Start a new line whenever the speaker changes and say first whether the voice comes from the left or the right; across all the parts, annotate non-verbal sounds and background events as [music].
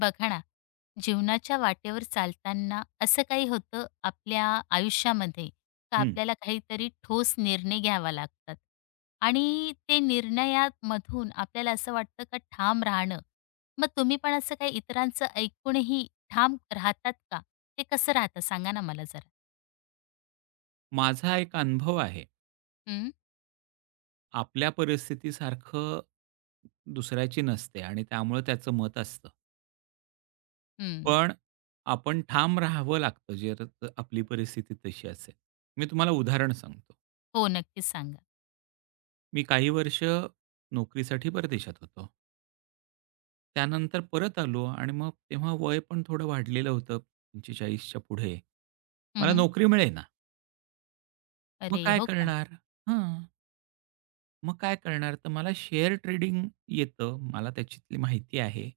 left: बघा ना, जीवनाच्या वाटेवर चालताना असं काही होतं आपल्या आयुष्यामध्ये का
right: हं.
left: आपल्याला काहीतरी ठोस निर्णय घ्यावा लागतात आणि ते निर्णयात मधून आपल्याला असं वाटतं का ठाम राहणं. मग तुम्ही पण असं काही इतरांचं ऐकूनही ठाम राहतात का? ते कसं राहता सांगा ना मला जरा?
right: माझा एक अनुभव आहे.
left: हं.
right: आपल्या परिस्थिती सारखं दुसऱ्याची नसते आणि त्यामुळे त्याचं मत असतं.
left: हं.
right: पण आपण ठाम राहावं लागतं, जे आता अ, आपली परिस्थिती तशी असेल. मी तुम्हाला उदाहरण सांगतो.
left: हो, नक्कीच सांगा.
right: मी काही वर्ष नोकरीसाठी परदेशात होतो त्यानंतर परत आलो आणि मग तेव्हा वय पण थोडं वाढलेलं होतं. 45च्या पुढे
left: हं,
right: मला
left: हं.
right: नोकरी मिळेना. मग
left: अरे!
right: काय
left: हो का?
right: करणार? हं. मग काय करणार? तर मला शेअर ट्रेडिंग येतं. मला त्याच्यातली माहिती आहे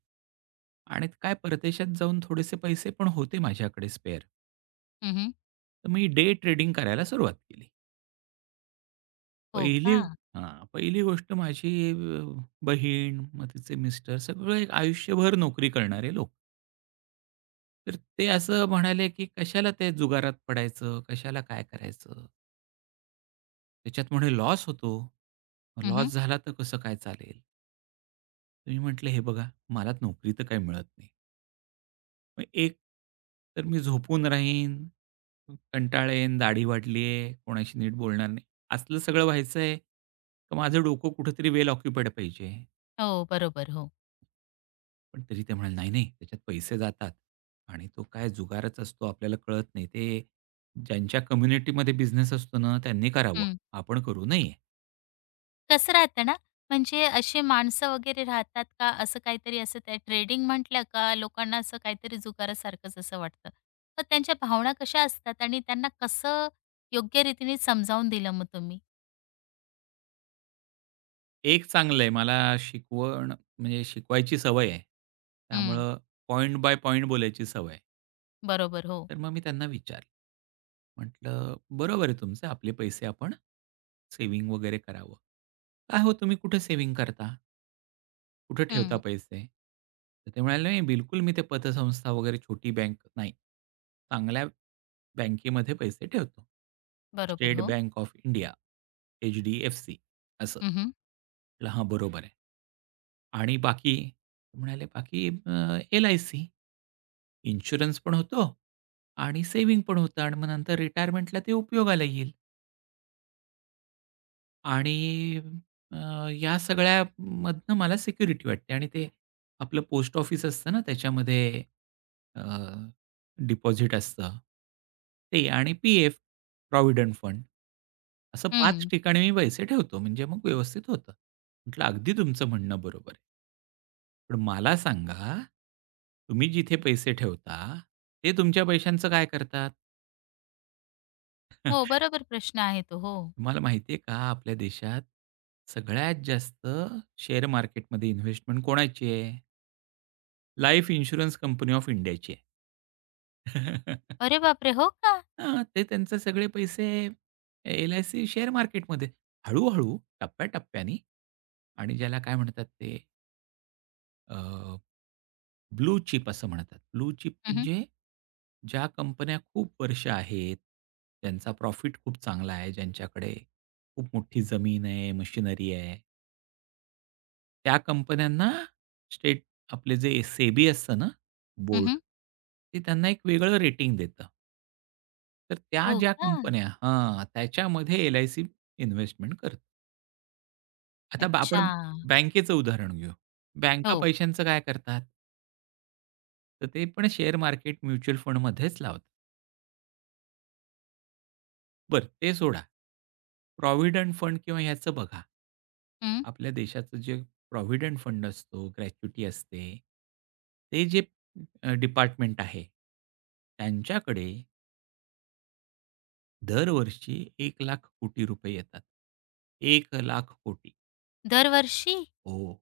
right: आणि काय परदेशात जाऊन थोडेसे पैसे पण होते माझ्याकडे स्पेअर.
left: हं, हं.
right: तर मी डे ट्रेडिंग करायला सुरुवात केली.
left: हो
right: पहिली
left: का?
right: हां. पहिली गोष्ट माझी अ, बहीण मग तिचे मिस्टर, सगळे आयुष्यभर नोकरी करणारे लोक. तर ते असं म्हणाले की कशाला ते जुगारात पडायचं? कशाला काय करायचं? त्याच्यात म्हणे लॉस होतो. मग
left: हं, हं.
right: लॉस झाला तर कसं काय चालेल? मी म्हटलं, "हे बघा, मला नोकरी तर काही मिळत नाही." "मग एक तर मी झोपून राहीन. कंटाळेन, दाढी वाढली आहे, कोणाशी नीट बोलणार नाही. असलं सगळं व्हायचंय, का माझं डोकं कुठेतरी वेल ऑक्युपाईड पाहिजे?"
left: हो, बरोबर. हो.
right: पण तरी ते म्हणाले, "नाही-नाही, त्याच्यात पैसे जातात आणि तो काय जुगारच असतो. आपल्याला कळत नाही. ते ज्यांच्या कम्युनिटीमध्ये बिझनेस असतो ना, त्यांनी करावं.
left: हं.
right: आपण करू नये."
left: कसं राहतं ना, म्हणजे अशी माणसं वगैरे राहतात का असं काहीतरी असं त्या ट्रेडिंग म्हटलं का लोकांना असं काहीतरी जुगारासारखंच असं वाटतं. तर त्यांच्या भावना कशा असतात आणि त्यांना कसं योग्य रीतीने समजावून दिलं मग तुम्ही?
right: एक चांगलं आहे. मला शिकवण म्हणजे शिकवायची सवय आहे.
left: हं.
right: त्यामुळे पॉइंट बाय पॉइंट बोलायची सवय आहे.
left: बरोबर, हो.
right: तर मग मी त्यांना विचारलं. म्हटलं "बरोबर आहे तुमचं आपले पैसे आपण सेव्हिंग वगैरे करावं. काय हो तुम्ही कुठे सेव्हिंग करता?" "कुठे ठेवता
left: हं.
right: पैसे?" तर ते म्हणाले "नाही बिलकुल, मी ते पतसंस्था वगैरे छोटी बँक नाही. चांगल्या बँकेमध्ये पैसे ठेवतो.
left: बरोबर,
right: स्टेट
left: हो.
right: बँक ऑफ इंडिया, एच-डी-एफ-सी" असं.
left: हं, हं.
right: म्हटलं, "हां बरोबर आहे आणि बाकी?" म्हणाले बाकी अ, "एल-आय-सी, इन्शुरन्स पण होतो आणि सेव्हिंग पण होतं आणि मग नंतर रिटायरमेंटला ते उपयोगाला येईल." आणि अ, या सगळ्यामधनं मला सिक्युरिटी वाटते आणि ते आपलं पोस्ट ऑफिस असतं ना त्याच्यामध्ये अ, डिपॉझिट असतं ते आणि पीएफ प्रॉव्हिडंट फंड. असं 5
left: हं.
right: ठिकाणी मी पैसे ठेवतो, म्हणजे मग व्यवस्थित होतं. म्हटलं "अगदी तुमचं म्हणणं बरोबर आहे." पण मला सांगा. तुम्ही जिथे पैसे ठेवता, ते तुमच्या पैशांचं काय करतात?
left: हो,
right: [chuckles]
left: बरोबर प्रश्न आहे तो. हो.
right: तुम्हाला माहिती आहे का, आपल्या देशात सगळ्यात जास्त शेअर मार्केटमध्ये इन्व्हेस्टमेंट कोणाची आहे? लाईफ इन्शुरन्स कंपनी ऑफ इंडियाची आहे. [chuckles]
left: अरे बापरे! हो का?
right: हं, ते त्यांचे सगळे पैसे एल-आय-सी शेअर मार्केटमध्ये हळू-हळू टप्प्याटप्प्याने आणि ज्याला काय म्हणतात ते? अ, ब्लू चिप असं म्हणतात. ब्लू चिप
left: हं, हं.
right: म्हणजे ज्या कंपन्या खूप वर्ष आहेत. त्यांचा प्रॉफिट खूप चांगला आहे, ज्यांच्याकडे खूप मोठी जमीन आहे, मशिनरी आहे. त्या कंपन्यांना स्टेट आपले जे सेबी असतं ना,
left: हं,
right: बोर्ड.
left: हं.
right: ते त्यांना एक वेगळं रेटिंग देतं. तर त्या
left: हो
right: ज्या
left: का?
right: कंपन्या हां, त्याच्यामध्ये एल-आय-सी इन्व्हेस्टमेंट करते. आता बा आपण
left: अच्छा.
right: बँकेचं उदाहरण घेऊ. बँका
left: हो.
right: पैशांचं काय करतात? तर ते पण शेअर मार्केट, म्युच्युअल फंडमध्येच लावतात. बरं ते सोडा. प्रॉव्हिडंट फंड किंवा ह्याचं बघा.
left: हं.
right: आपल्या देशाचं जे प्रॉव्हिडंट फंड असतो, ग्रॅच्युइटी असते, ते जे अ, डिपार्टमेंट आहे. त्यांच्याकडे दरवर्षी ₹1 लाख कोटी येतात. 1 लाख कोटी.
left: दरवर्षी?
right: हो.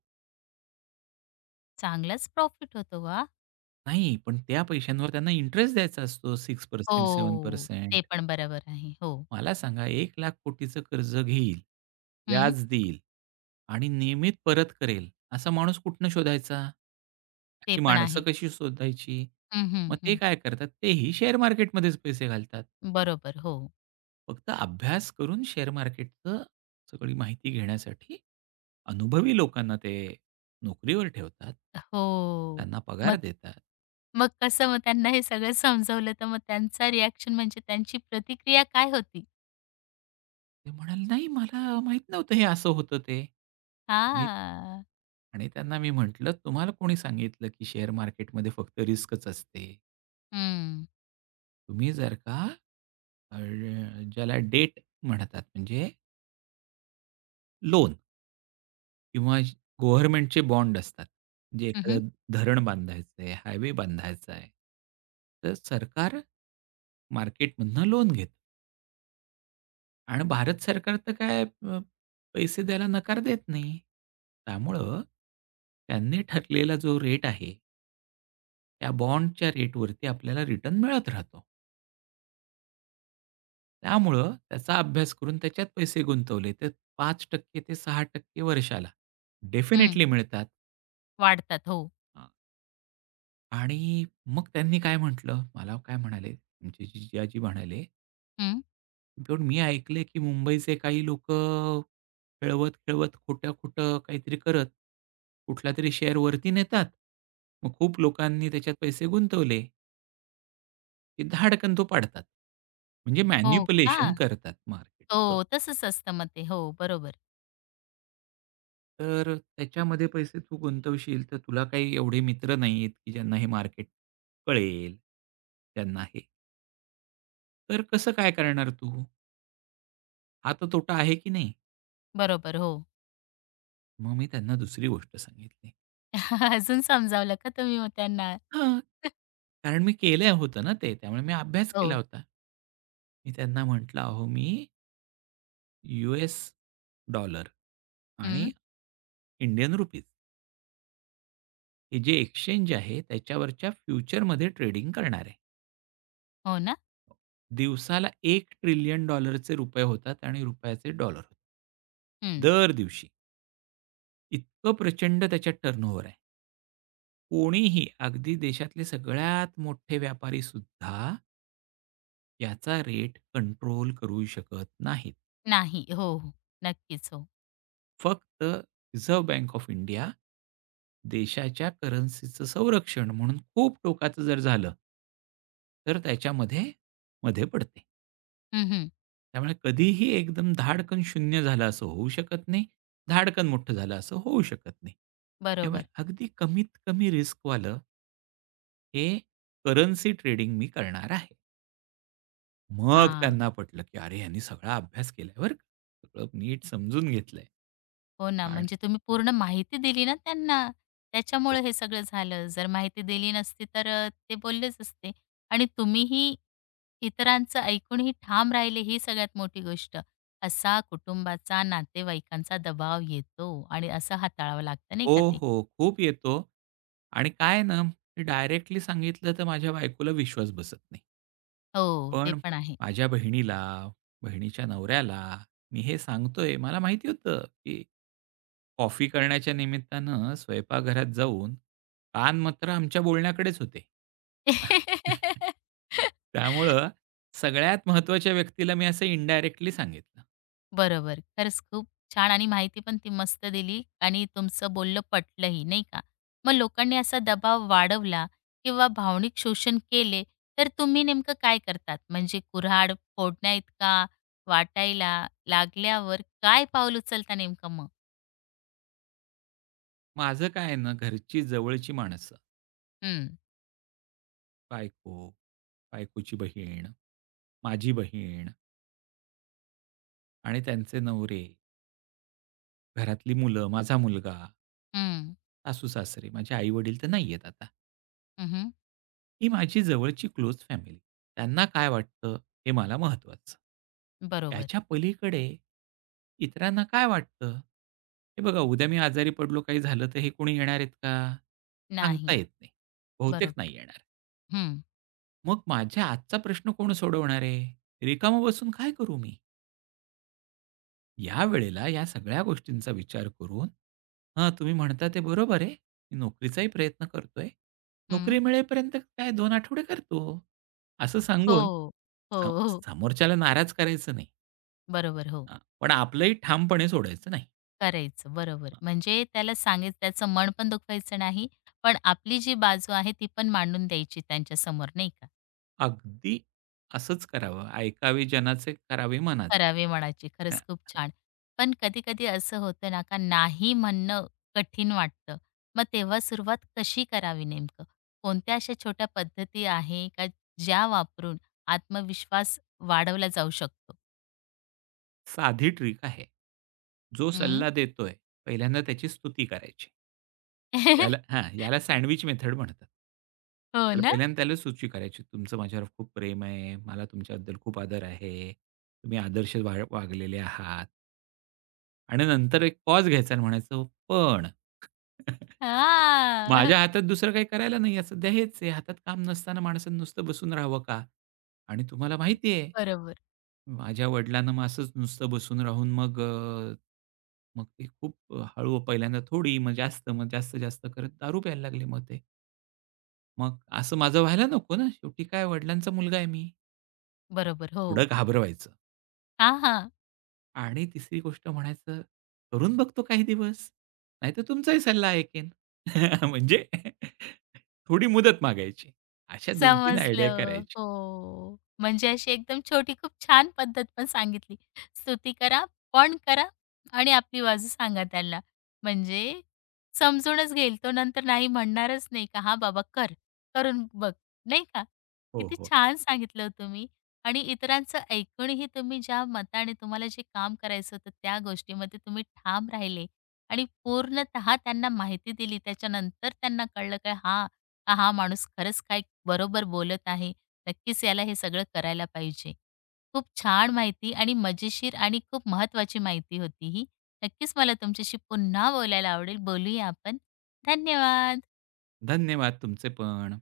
left: चांगलाच प्रॉफिट होतो. वा!
right: नाही, पण त्या पैशांवर त्यांना इंटरेस्ट द्यायचा असतो 6% सेवेन
left: हो,
right: पर्सेंट
left: ते पण बरोबर आहे, हो.
right: मला सांगा, 1 लाख कोटीं चं कर्ज घेईल,
left: हं.
right: व्याज देईल आणि नियमित परत करेल, असा माणूस कुठनं शोधायचा,
left: ते
right: अशी
left: पण
right: माणसं
left: आहे.
right: कशी शोधायची,
left: हं, हं,
right: मग ते
left: हं.
right: काय करतात? तेही शेअर मार्केटमध्येच पैसे घालतात.
left: बरोबर, हो.
right: फक्त अभ्यास करून, शेअर मार्केटचं सगळी माहिती घेण्यासाठी अनुभवी लोकांना ते नोकरीवर ठेवतात.
left: हो,
right: त्यांना पगार
left: मग
right: देतात.
left: मग कसं मग त्यांना हे सगळं समजवलं, तर मग त्यांचा रिअ‍ॅक्शन म्हणजे त्यांची प्रतिक्रिया काय होती?
right: ते म्हणाले, नाही, मला माहीत नव्हतं हे असं होतं ते. मी
left: हां.
right: आणि त्यांना मी म्हंटलं, तुम्हाला कोणी सांगितलं, की शेअर मार्केटमध्ये फक्त रिस्कच असते.
left: हं.
right: तुम्ही जर का अ, ज्याला डेब्ट म्हणतात, म्हणजे लोन. किंवा ज गव्हर्नमेंटचे बॉन्ड असतात. जे
left: हं, हं.
right: एखादं धरण बांधायचं आहे, हायवे बांधायचा आहे. तर सरकार मार्केटमधून लोन घेतं. आणि भारत सरकार तर काय अ, पैसे द्यायला नकार देत नाही. त्यामुळं त्यांनी ठरलेला जो रेट आहे त्या बॉन्डच्या रेटवरती आपल्याला रिटर्न मिळत राहतो. त्यामुळं त्याचा अभ्यास करून त्याच्यात पैसे गुंतवले, तर 5% ते 6% वर्षाला
left: हं.
right: डेफिनिटली मिळतात.
left: वाढतात, हो.
right: हां. आणि मग त्यांनी काय म्हटलं, मला काय म्हणाले, आमचे जिजाजी म्हणाले
left: हं.
right: पण मी ऐकलंय, की मुंबईचे काही लोकं खेळवत-खेळवत, खोटं-खोटं काहीतरी करत, कुठलातरी शेअर वरती नेतात. मग खूप लोकांनी त्याच्यात पैसे गुंतवले. की धाडकन तो पाडतात. म्हणजे
left: हो का.
right: मॅनिप्युलेशन करतात मार्केटचं.
left: हो, तसंच असतं मग ते. हो, बरोबर.
right: तर त्याच्यामध्ये पैसे तू गुंतवशील, तर तुला काही एवढे मित्र नाहीयेत, की ज्यांना हे मार्केट कळेल. ज्यांना हे तर कसं काय करणार तू? हा तर तोटा आहे, की नाही.
left: बरोबर, हो.
right: मग मी त्यांना दुसरी गोष्ट सांगितली.
left: [chuckles] अजून समजावलं का तुम्ही मग त्यांना?
right: हं,
left: [chuckles]
right: कारण मी केलं होतं ना ते. त्यामुळे मी अभ्यास केला
left: हो.
right: होता. मी त्यांना म्हटलं, अहो मी युएस डॉलर आणि
left: हं.
right: इंडियन रूपीज हे जे एक्सचेंज आहे, त्याच्यावरच्या फ्युचरमध्ये ट्रेडिंग करणार आहे.
left: हो ना.
right: दिवसाला $1 ट्रिलियन चे रुपये होतात आणि रुपयाचे डॉलर होतात.
left: हं.
right: दर दिवशी. इतकं प्रचंड त्याच्यात टर्न ओव्हर आहे. कोणीही, अगदी देशातले सगळ्यात मोठे व्यापारीसुद्धा याचा रेट कंट्रोल करू शकत नाहीत.
left: नाही. हो, हो, नक्कीच. हो.
right: फक्त रिझर्व्ह बँक ऑफ इंडिया देशाच्या करन्सीचं संरक्षण म्हणून, खूप टोकाचं जर झालं तर त्याच्यामध्ये, मध्ये पडते.
left: हं, हं.
right: त्यामुळे कधीही एकदम धाडकन 0 झालं असं होऊ शकत नाही, धाडकन मोठं झालं असं होऊ शकत नाही. त्यामुळे
left: बरोबर.
right: अगदी कमीत कमी रिस्क वालं हे करन्सी ट्रेडिंग मी करणार आहे. मग
left: हां.
right: त्यांना पटलं, की अरे, ह्यांनी सगळा अभ्यास केलाय बरं. सगळं नीट समजून घेतलंय
left: हो ना.
right: आणि
left: म्हणजे तुम्ही पूर्ण माहिती दिली ना त्यांना, त्याच्यामुळे
right: हो.
left: हे सगळं झालं. जर माहिती दिली नसती, तर अ, ते बोललेच असते आणि तुम्हीही इतरांचं ऐकूनही ठाम राहिले, ही सगळ्यात मोठी गोष्ट. असा कुटुंबाचा, नातेवाईकांचा, दबाव येतो आणि असं हाताळावं लागतं नाही
right: हो,
left: का ते.
right: हो. खूप येतो आणि काय आहे ना, मी डायरेक्टली सांगितलं, तर माझ्या बायकोला विश्वास बसत नाही.
left: हो, ते
right: पण
left: पण आहे.
right: माझ्या बहिणीला, बहिणीच्या नवऱ्याला, मी हे सांगतोय, मला माहिती होतं, की कॉफी करण्याच्या निमित्तानं स्वयंपाक घरात जाऊन, कान मात्र आमच्या बोलण्याकडेच होते. [laughs]
left: [laughs]
right: त्यामुळं सगळ्यात महत्त्वाच्या व्यक्तीला मी असं इंडायरेक्टली सांगितलं.
left: बरोबर, खरंच खूप छान आणि माहिती पण ती मस्त दिली आणि तुमचं बोलणं पटलंही नाही का? मग लोकांनी असा दबाव वाढवला किंवा भावनिक शोषण केले, तर तुम्ही नेमकं काय करतात? म्हणजे कुऱ्हाड फोडण्या इतका वाटायला लागल्यावर काय पाऊल उचलता नेमकं मग?
right: माझं काय आहे ना, घरची जवळची माणसं
left: हं.
right: बायको, बायकोची बहीण, माझी बहीण. आणि त्यांचे नवरे. घरातली मुलं, माझा मुलगा.
left: हं.
right: सासू-सासरे. माझे आई-वडील तर नाही आहेत आता.
left: हं, हं.
right: ही माझी जवळची क्लोज फॅमिली. त्यांना काय वाटतं हे मला महत्वाचं.
left: बरोबर.
right: त्याच्या पलीकडे, इतरांना काय वाटतं? हे बघा उद्या मी आजारी पडलो, काही झालं तर हे कोणी येणार आहेत का? सांगता
left: नाही.
right: येत नाही. बहुतेक
left: बरोबर,
right: नाही येणार.
left: हं.
right: मग माझ्या आजचा प्रश्न कोण सोडवणार आहे? रिकामा बसून काय करू मी? यावेळेला या सगळ्या गोष्टींचा विचार करून, "हां, तुम्ही म्हणता ते बरोबर आहे. मी नोकरीचाही प्रयत्न करतोय.
left: हं.
right: नोकरी मिळेपर्यंत काय 2 आठवडे करतो." असं सांगून
left: हो, हो,
right: स
left: हो.
right: समोरच्याला नाराज करायचं नाही.
left: बरोबर, हो.
right: हां, पण आपलंही ठामपणे सोडायचं नाही.
left: करायचं. बरोबर,
right: हां.
left: म्हणजे त्याला सांगय त्याचं मन पण दुखवायचं नाही, पण आपली जी बाजू आहे ती पण मांडून द्यायची त्यांच्या समोर नाही का.
right: अगदी असंच करावं. "ऐकावे जनाचे, करावे मनाचे,"
left: करावे मनाचे,
right: हां.
left: खरंच खूप छान. पण कधी-कधी असं होतं ना, का नाही म्हणणं कठीण वाटतं. मग तेव्हा सुरुवात कशी करावी नेमकं, कोणत्या अशा छोट्या पद्धती आहे, का ज्या वापरून आत्मविश्वास वाढवला जाऊ शकतो?
right: साधी ट्रिक आहे. जो
left: हं.
right: सल्ला देतोय, पहिल्यांदा त्याची स्तुती करायची. याला
left: [laughs]
right: हां, याला सँडविच मेथड म्हणतात.
left: हो
right: त्याला
left: ना.
right: पहिल्यांदा त्यालाच सुची करायची. तुमचं माझ्यावर खूप प्रेम आहे. मला तुमच्याबद्दल खूप आदर आहे. तुम्ही आदर्श वाग वागलेले आहात. आणि नंतर एक पॉज घ्यायचा आणि म्हणायचं पण, [chuckles]
left: हां.
right: माझ्या हातात दुसरं काही करायला नाही सध्या, हेच आहे. हातात काम नसताना माणसाने नुसतं बसून राहावं का आणि तुम्हाला
left: ब
right: माहिती आहे,
left: बरोबर.
right: माझ्या वडिलांना असंच नुसतं बसून राहून मग अ, मग ते खूप हळू, पहिल्यांदा थोडी, मग जास्त, मग जास्त, जास्त करत दारू प्यायला लागले मग ते. मग, असं माझं व्हायला नको ना. शेवटी काय, वडिलांचा मुलगा आहे मी.
left: बरोबर,
right: थोडं
left: हो.
right: घाबरवायचं.
left: हां, हां.
right: आणि 3री गोष्ट म्हणायचं, करून बघतो काही दिवस, नाहीतर तुमचाही सल्ला ऐकेन [laughs] म्हणजे, [laughs] थोडी मुदत मागायची. अशा 2-3 आयडिया
left: समजलं.
right: करायच्या.
left: हो. म्हणजे अशी एकदम छोटी, खूप छान पद्धत पण सांगितली. स्तुती करा, पण करा आणि आपली बाजू सांगा त्याला. म्हणजे समजूनच घेईल तो, नंतर नाही म्हणणारच नाही. का "हां बाबा कर, करून बघ." नाही का?
right: हो,
left: किती
right: हो.
left: छान सांगितलं हो तुम्ही आणि इतरांचं ऐकूनही तुम्ही ज्या मताने, तुम्हाला जे काम करायचं होतं, त्या गोष्टीमध्ये तुम्ही ठाम राहिले आणि पूर्णतः त्यांना माहिती दिली. त्याच्यानंतर त्यांना कळलं, की हां, का हा माणूस खरंच काय बरोबर बोलत आहे. नक्कीच, याला हे सगळं करायला पाहिजे. खूप छान माहिती आणि मजेशीर आणि खूप महत्वाची माहिती होती ही. नक्कीच, मला तुमच्याशी पुन्हा बोलायला आवडेल. बोलूया आपण. धन्यवाद.
right: धन्यवाद तुमचे पण.